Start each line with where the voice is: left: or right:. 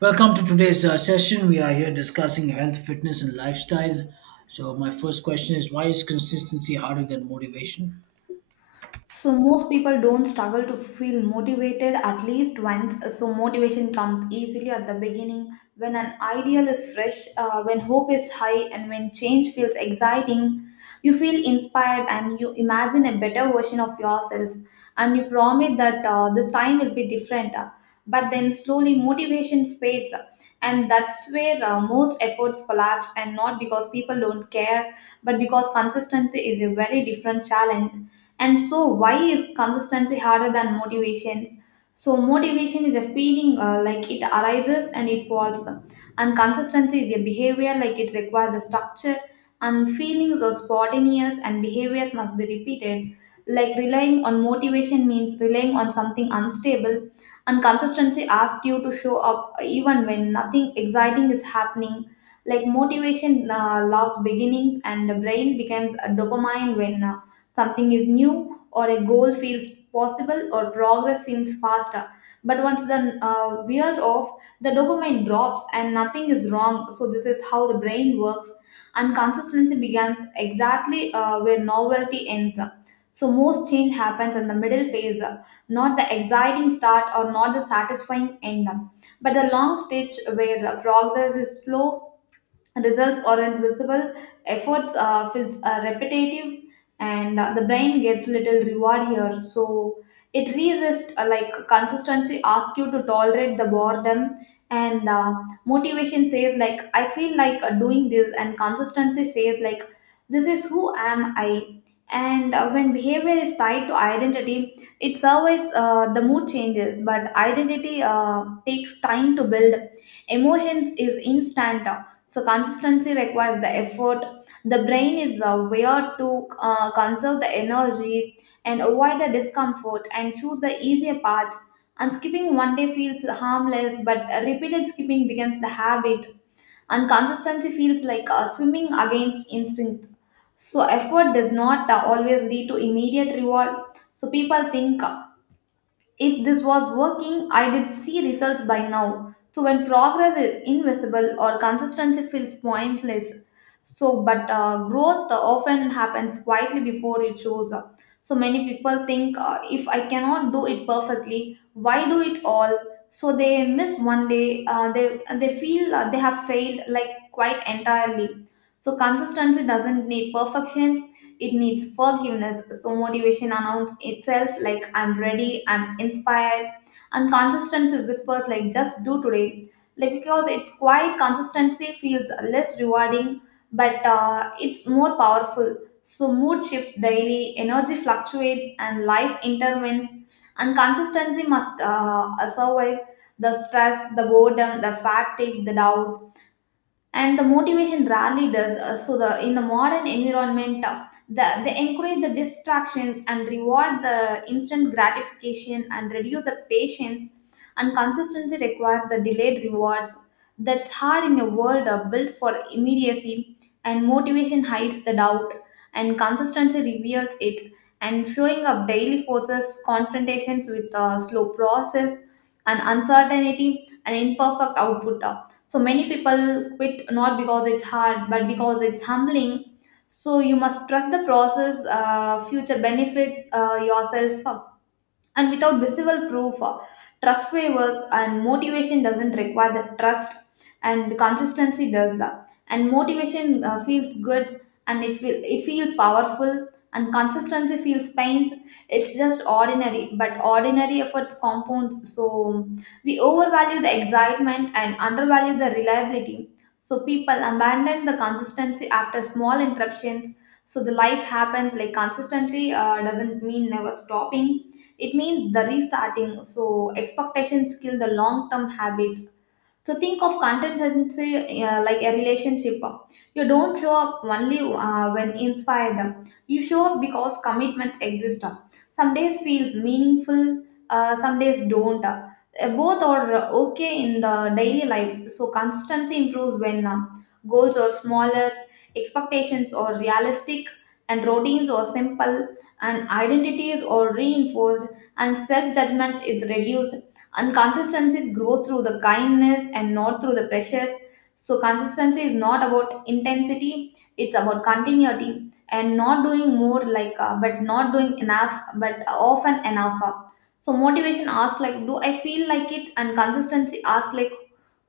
right: Welcome to today's session. We are here discussing health, fitness, and lifestyle. So, my first question is, why is consistency harder than motivation?
left: So most people don't struggle to feel motivated at least once. So motivation comes easily at the beginning when an ideal is fresh, when hope is high, and when change feels exciting. You feel inspired and you imagine a better version of yourself, and you promise that this time will be different. But then slowly motivation fades, and that's where most efforts collapse. And not because people don't care, but because consistency is a very different challenge. And so, why is consistency harder than motivations? So, motivation is a feeling, like it arises and it falls, and consistency is a behavior, like it requires the structure. And feelings are spontaneous, and behaviors must be repeated. Like relying on motivation means relying on something unstable, and consistency asks you to show up even when nothing exciting is happening. Like motivation loves beginnings, and the brain becomes a dopamine when something is new, or a goal feels possible, or progress seems faster. But once the wear off, the dopamine drops and nothing is wrong. So, this is how the brain works, and consistency begins exactly where novelty ends. Up. So, most change happens in the middle phase, not the exciting start or not the satisfying end, but the long stage where progress is slow, results are not visible, efforts feels repetitive, and the brain gets little reward here. So it resists, like consistency asks you to tolerate the boredom. And Motivation says like, I feel like doing this, and consistency says like this is who am I. And when behavior is tied to identity, it's always, the mood changes, but identity takes time to build. Emotions is instant, so consistency requires the effort. The brain is aware to conserve the energy and avoid the discomfort and choose the easier paths. And skipping one day feels harmless, but repeated skipping becomes the habit. And consistency feels like swimming against instinct. So effort does not always lead to immediate reward. So people think, if this was working, I did see results by now. So when progress is invisible or consistency feels pointless, so but growth often happens quietly before it shows up. So many people think, if I cannot do it perfectly, why do it all? So they miss one day. They feel they have failed like quite entirely. So consistency doesn't need perfection. It needs forgiveness. So motivation announces itself like, I'm ready, I'm inspired, and consistency whispers like, just do today. Like because it's quiet, consistency feels less rewarding, but it's more powerful. So mood shifts daily, energy fluctuates, and life intervenes. And consistency must survive the stress, the boredom, the fatigue, the doubt, and the motivation rarely does. So the in the modern environment, the, they encourage the distractions and reward the instant gratification and reduce the patience, and consistency requires the delayed rewards. That's hard in a world built for immediacy. And motivation hides the doubt, and consistency reveals it. And showing up daily forces confrontations with a slow process and uncertainty and imperfect output, so many people quit not because it's hard, but because it's humbling. So you must trust the process, future benefits, yourself, and without visible proof, trust waivers. And motivation doesn't require the trust, and consistency does, and motivation feels good, and it feels powerful, and consistency feels pains. It's just ordinary, but ordinary efforts compounds. So we overvalue the excitement and undervalue the reliability, so people abandon the consistency after small interruptions. So the life happens like, consistently doesn't mean never stopping, it means the restarting. So expectations kill the long term habits. So think of consistency like a relationship. You don't show up only when inspired. You show up because commitments exist. Some days feels meaningful, some days don't. Both are okay in the daily life. So consistency improves when goals are smaller, expectations are realistic, and routines are simple, and identities are reinforced, and self judgment is reduced, and consistency grows through the kindness and not through the pressures. So consistency is not about intensity; it's about continuity, and not doing more like, but not doing enough, but often enough, uh. So motivation asks like, do I feel like it? And consistency asks like,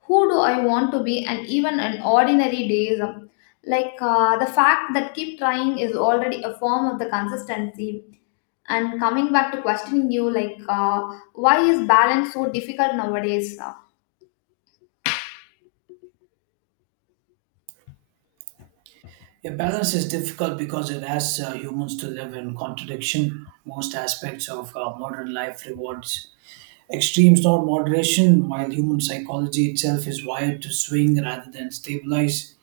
left: who do I want to be? And even in ordinary days, like the fact that keep trying is already a form of the consistency. And coming back to questioning you, like, why is balance so difficult nowadays?
right: Yeah, balance is difficult because it asks humans to live in contradiction. Most aspects of modern life rewards extremes, not moderation, while human psychology itself is wired to swing rather than stabilize.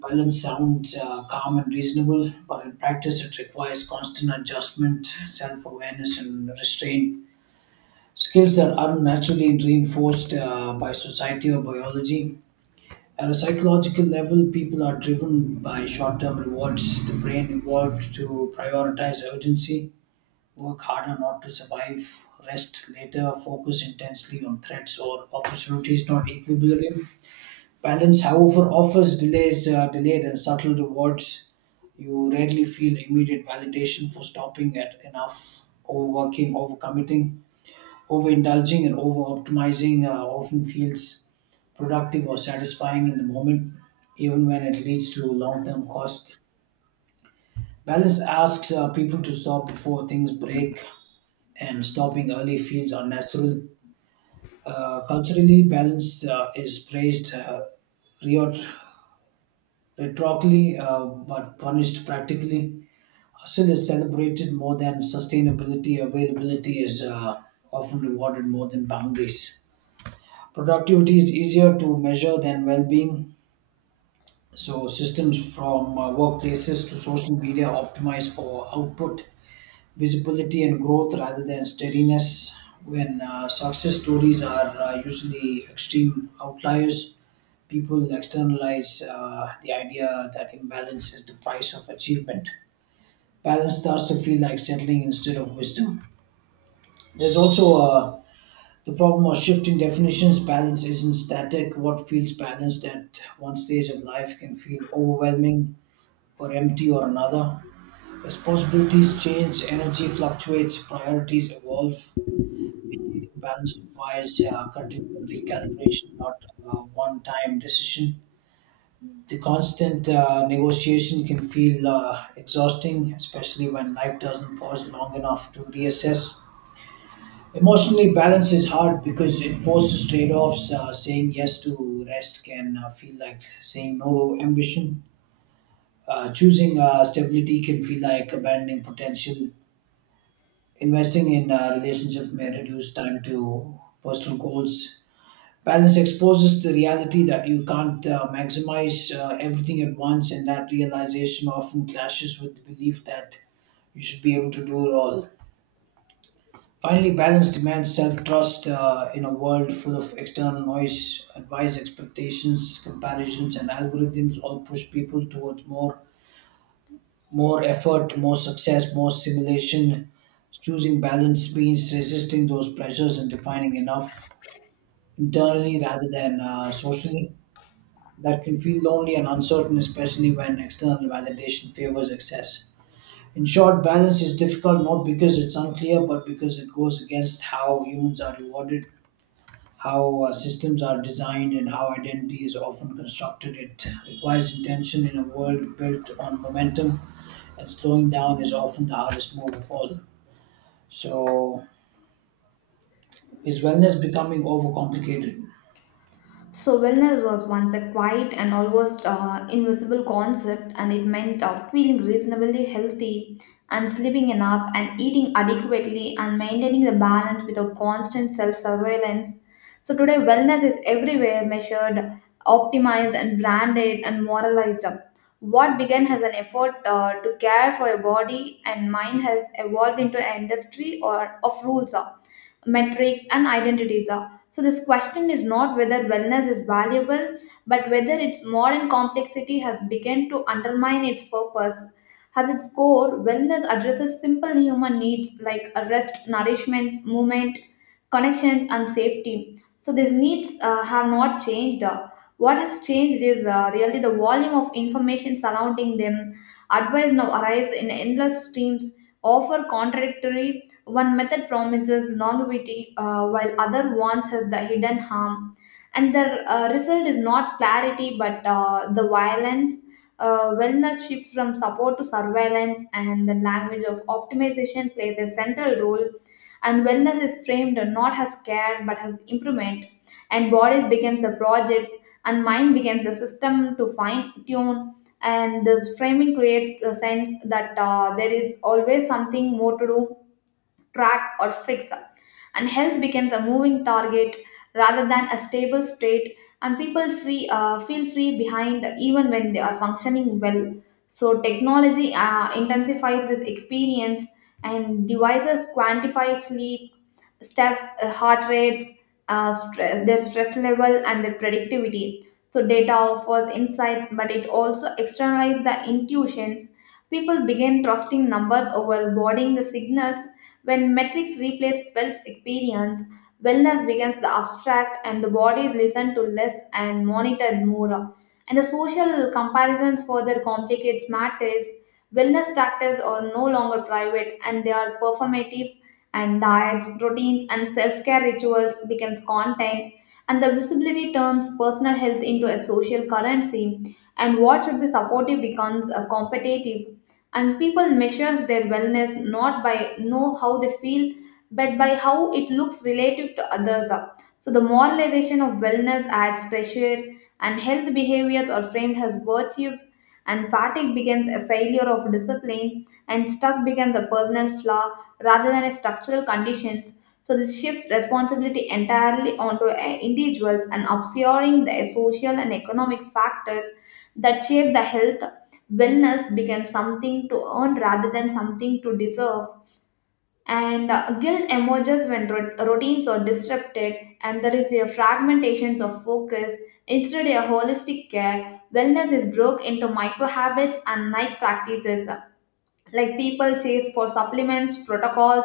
right: Balance sounds calm and reasonable, but in practice, it requires constant adjustment, self awareness, and restraint skills that aren't naturally reinforced by society or biology. At a psychological level, people are driven by short term rewards. The brain evolved to prioritize urgency, work harder not to survive, rest later, focus intensely on threats or opportunities, not equilibrium. Balance, however, offers delayed and subtle rewards. You rarely feel immediate validation for stopping at enough, overworking, overcommitting, overindulging and over optimizing often feels productive or satisfying in the moment, even when it leads to long term cost. Balance asks people to stop before things break, and stopping early feels unnatural. Culturally, balance reot- rhetorically but punished practically. Hustle is celebrated more than sustainability. Availability is often rewarded more than boundaries. Productivity is easier to measure than well being, so systems from workplaces to social media optimize for output, visibility, and growth rather than steadiness. When success stories are usually extreme outliers, people externalize the idea that imbalance is the price of achievement. Balance starts to feel like settling instead of wisdom. There's also a The problem of shifting definitions: balance isn't static. What feels balanced at one stage of life can feel overwhelming or empty or another. Responsibilities change, energy fluctuates, priorities evolve. Keeping balance requires continual recalibration, not one time decision. The constant negotiation can feel exhausting, especially when life doesn't pause long enough to reassess. Emotionally, balance is hard because it forces trade offs. Saying yes to rest can feel like saying no to ambition. Choosing stability can feel like abandoning potential. Investing in a relationship may reduce time to personal goals. Balance exposes the reality that you can't maximize everything at once, and that realization often clashes with the belief that you should be able to do it all. Finally, balance demands self trust in a world full of external noise, advice, expectations, comparisons, and algorithms all push people towards more, more effort, more success, more simulation. Choosing balance means resisting those pressures and defining enough internally rather than socially. That can feel lonely and uncertain, especially when external validation favors excess. In short, balance is difficult not because it's unclear, but because it goes against how humans are rewarded, how systems are designed, and how identity is often constructed. It requires intention in a world built on momentum, and slowing down is often the hardest move of all. So, is wellness becoming overcomplicated?
left: So, wellness was once a quiet and almost invisible concept, and it meant feeling reasonably healthy and sleeping enough and eating adequately and maintaining the balance without constant self surveillance. So, today, wellness is everywhere measured, optimized, and branded and moralized. Up. What began as an effort to care for a body and mind has evolved into an industry or of rules, metrics, and identities are. So, this question is not whether wellness is valuable, but whether its modern complexity has begun to undermine its purpose. At its core, wellness addresses simple human needs like a rest, nourishment, movement, connections, and safety. So, these needs have not changed. What has changed is really the volume of information surrounding them. Advice now arrives in endless streams, offer contradictory. One method promises longevity, while other wants us the hidden harm. And the result is not clarity, but the violence. Wellness shifts from support to surveillance, and the language of optimization plays a central role. And wellness is framed not as care, but as improvement. And bodies becomes the projects, and mind becomes the system to fine tune. And this framing creates the sense that there is always something more to do, track, or fix. And health becomes a moving target rather than a stable state, and people free feel free behind even when they are functioning well. So technology intensifies this experience, and devices quantify sleep, steps, heart rates, stress, their stress level, and their productivity. So data offers insights, but it also externalizes the intuitions. People begin trusting numbers over boarding the signals. When metrics replace felt experience, wellness becomes the abstract and the body is listened to less and monitored more. And the social comparisons further complicates matters. Wellness practices are no longer private and they are performative, and diets, routines and self-care rituals becomes content, and the visibility turns personal health into a social currency, and what should be supportive becomes a competitive, and people measure their wellness not by know how they feel, but by how it looks relative to others up So the moralization of wellness adds pressure, and health behaviors are framed as virtues, and fatigue becomes a failure of discipline, and stress becomes a personal flaw rather than a structural conditions. So this shifts responsibility entirely onto individuals and obscuring the social and economic factors that shape the health. Wellness becomes something to earn rather than something to deserve. And guilt emerges when routines are disrupted, and there is a fragmentation of focus. Instead, of a holistic care, wellness is broke into micro habits and night practices, like people chase for supplements protocols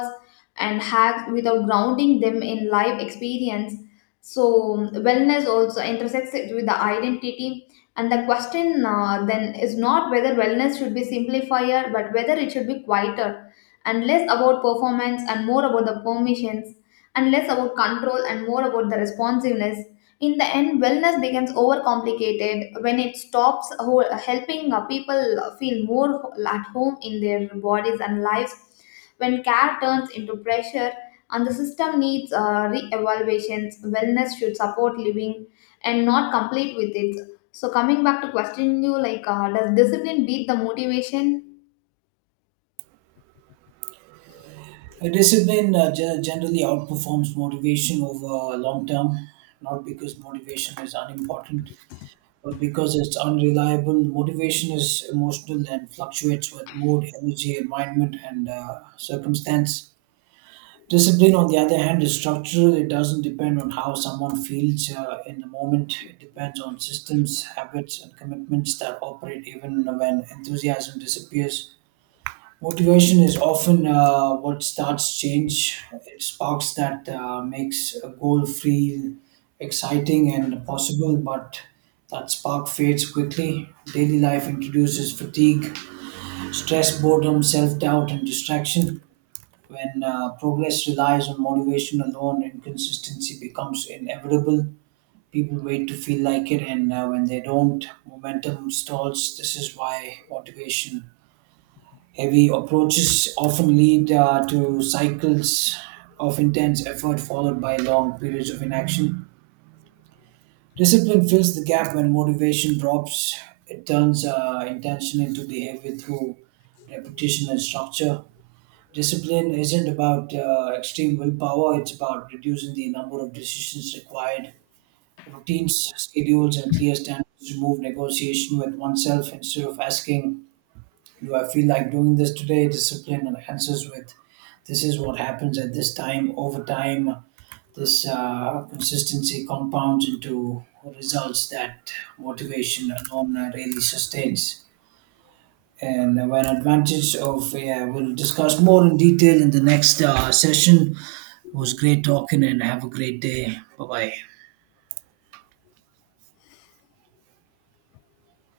left: and hacks without grounding them in live experience. So wellness also intersects it with the identity, and the question, then is not whether wellness should be simplifier but whether it should be quieter, and less about performance and more about the permissions, and less about control and more about the responsiveness. In the end, wellness becomes overcomplicated when it stops helping people feel more at home in their bodies and lives, when care turns into pressure and the system needs re-evaluations. Wellness should support living and not complete with it. So coming back to questioning you, like, does discipline beat the motivation?
right: A discipline gen- generally outperforms motivation over long term, not because motivation is unimportant, but because it's unreliable. Motivation is emotional and fluctuates with mood, energy, environment, and circumstance. Discipline, on the other hand, is structural. It doesn't depend on how someone feels in the moment. It depends on systems, habits, and commitments that operate even when enthusiasm disappears. Motivation is often what starts change. It sparks that makes a goal feel exciting and possible, but that spark fades quickly. Daily life introduces fatigue, stress, boredom, self doubt, and distraction. When progress relies on motivation alone, inconsistency becomes inevitable. People wait to feel like it, and when they don't, momentum stalls. This is why motivation heavy approaches often lead to cycles of intense effort followed by long periods of inaction. Discipline fills the gap when motivation drops. It turns intention into behavior through repetition and structure. Discipline isn't about extreme willpower, it's about reducing the number of decisions required. Routines, schedules, and clear standards remove negotiation with oneself. Instead of asking, do I feel like doing this today, discipline enhances with, this is what happens at this time. Over time, this consistency compounds into results that motivation alone really sustains. And when advantage of, yeah, we'll discuss more in detail in the next session. It was great talking and have a great day. Bye bye.